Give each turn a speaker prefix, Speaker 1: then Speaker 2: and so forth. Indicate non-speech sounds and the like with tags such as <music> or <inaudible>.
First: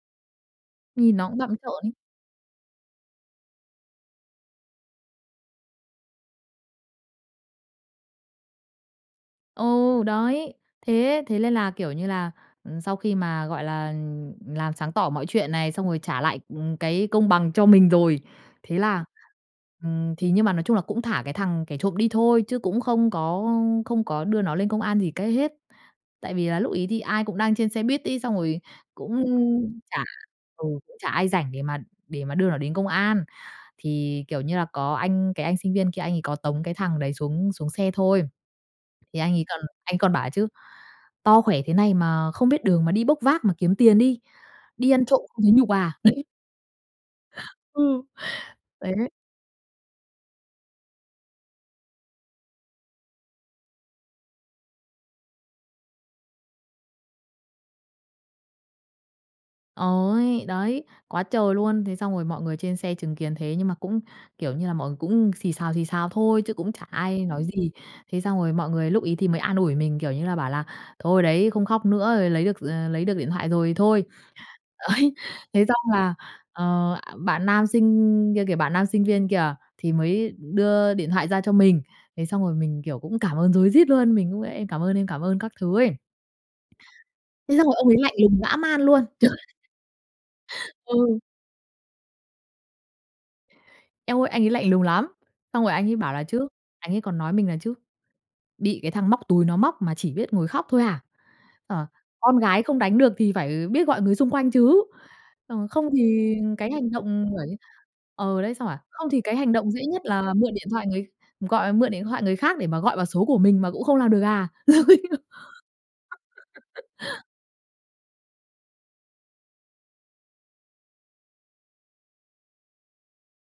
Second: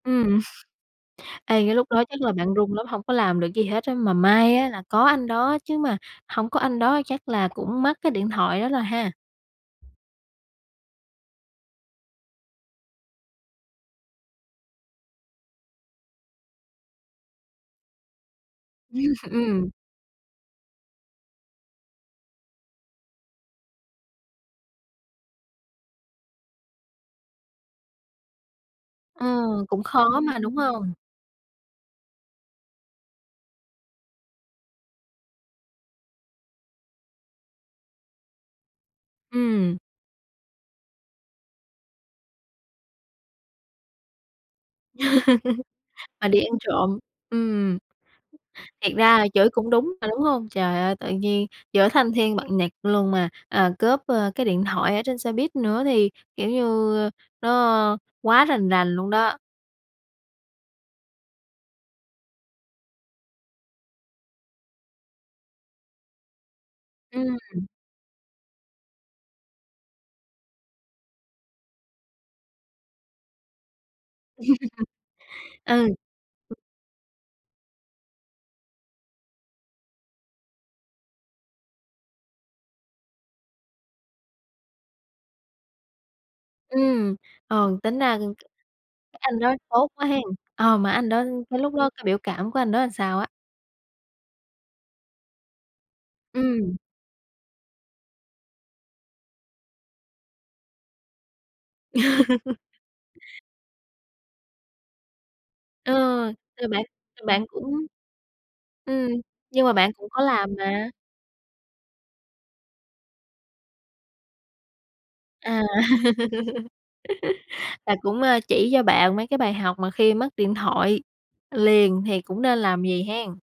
Speaker 1: Ừm,
Speaker 2: Nhìn nó cũng
Speaker 1: <chuckles>
Speaker 2: bặm
Speaker 1: ê,
Speaker 2: trợn
Speaker 1: cái lúc
Speaker 2: ấy.
Speaker 1: đó chắc là bạn run lắm hông có làm được gì hết á. Mà may á là có anh đó chứ mà hổng có anh đó chắc là cũng mất cái điện thoại đó rồi ha?
Speaker 2: Ừ, đấy. Thế thế lên là, kiểu như là, ừm, sau khi mà, gọi là làm sáng tỏ mọi chuyện này xong rồi trả lại, ừm, cái công bằng cho mình rồi. Thế là,
Speaker 1: <laughs> Ừm.
Speaker 2: ừm, thì nhưng mà, nói chung là cũng thả cái thằng kẻ trộm đi thôi chứ cũng không có ưm, không có đưa nó lên công an gì cái hết. Tại vì là lúc ấy thì ai cũng đang trên xe buýt ấy, xong rồi cũng
Speaker 1: Ờ, cũng
Speaker 2: chả
Speaker 1: khó mà, đúng
Speaker 2: ừ,
Speaker 1: hông?
Speaker 2: cũng chả ai rảnh để mà để mà đưa nó đến công an. Thì, kiểu như là, có anh, cái anh sinh viên kia, anh ấy có tống cái thằng đấy xuống xuống xe thôi. Thì anh ấy còn
Speaker 1: Ừm.
Speaker 2: anh còn bảo ấy chứ: "To khỏe thế này mà không biết đường mà đi bốc vác mà kiếm tiền đi, đi ăn trộm không thấy nhục à?"
Speaker 1: <laughs>
Speaker 2: <laughs>
Speaker 1: Mà đi ăn trộm. Ừm.
Speaker 2: Ừ, thế
Speaker 1: Thiệt ra là chửi cũng đúng mà, đúng hông? Trời ơi, tự nhiên giữa thanh thiên bạch nhật luôn mà, à, cướp, ơ, cái điện thoại ở trên xe buýt nữa thì, kiểu như, nó quá rành rành luôn đó.
Speaker 2: Ôi. Đấy, quá trời luôn. Thế xong rồi mọi người trên xe chứng kiến thế nhưng mà cũng, kiểu như là, mọi người cũng xì xào, xì xào thôi chứ cũng chả ai
Speaker 1: Ừm.
Speaker 2: nói gì. Thế xong rồi mọi người lúc ấy thì mới an ủi mình, kiểu như là, bảo là "Thôi, đấy, không khóc nữa. Rồi, lấy được, d ờ, lấy được điện thoại rồi thì thôi." Đấy,
Speaker 1: <laughs>
Speaker 2: thế
Speaker 1: Ừ.
Speaker 2: xong là, ờ, à, bạn nam sinh kia kìa, bạn nam sinh viên kìa thì mới đưa điện thoại ra cho mình. Thế xong rồi mình, kiểu, cũng cảm ơn rối rít luôn, mình cũng: "Em cảm ơn anh. Cảm ơn." các thứ ấy.
Speaker 1: Ừm,
Speaker 2: Thế xong rồi
Speaker 1: ờ,
Speaker 2: ông ấy
Speaker 1: tính
Speaker 2: lạnh
Speaker 1: ra c
Speaker 2: lùng dã man luôn!
Speaker 1: cái
Speaker 2: Trời.
Speaker 1: anh đó tốt quá hen? Ờ, mà anh
Speaker 2: Ừ.
Speaker 1: đó cái lúc đó cái biểu cảm của anh đó là sao á?
Speaker 2: Eo ơi. Anh ấy lạnh lùng lắm, xong rồi anh ấy bảo là chứ,
Speaker 1: Ừm.
Speaker 2: anh ấy còn nói mình là chứ: "Bị cái thằng móc túi nó móc mà chỉ biết ngồi khóc thôi hả? Ờ, con
Speaker 1: <laughs>
Speaker 2: gái không đánh được thì phải, ờ, biết gọi người xung quanh chứ." Xong rồi: "Không
Speaker 1: Ờ,
Speaker 2: thì
Speaker 1: rồi
Speaker 2: cái
Speaker 1: bạn
Speaker 2: hành
Speaker 1: rồi
Speaker 2: động"
Speaker 1: bạn
Speaker 2: bảo chứ
Speaker 1: cũng
Speaker 2: ờ, đấy, xong rồi bảo:
Speaker 1: ừm,
Speaker 2: "Không thì cái hành
Speaker 1: nhưng
Speaker 2: động
Speaker 1: mà
Speaker 2: dễ
Speaker 1: bạn
Speaker 2: nhất
Speaker 1: cũng có
Speaker 2: là
Speaker 1: làm
Speaker 2: mượn điện thoại
Speaker 1: mà.
Speaker 2: người gọi mượn điện thoại người khác để mà gọi vào số của mình mà cũng không làm được à?"
Speaker 1: À,
Speaker 2: <laughs>
Speaker 1: <laughs> là cũng, a, chỉ cho bạn mấy cái bài học mà khi mất điện thoại liền thì cũng nên làm gì hen?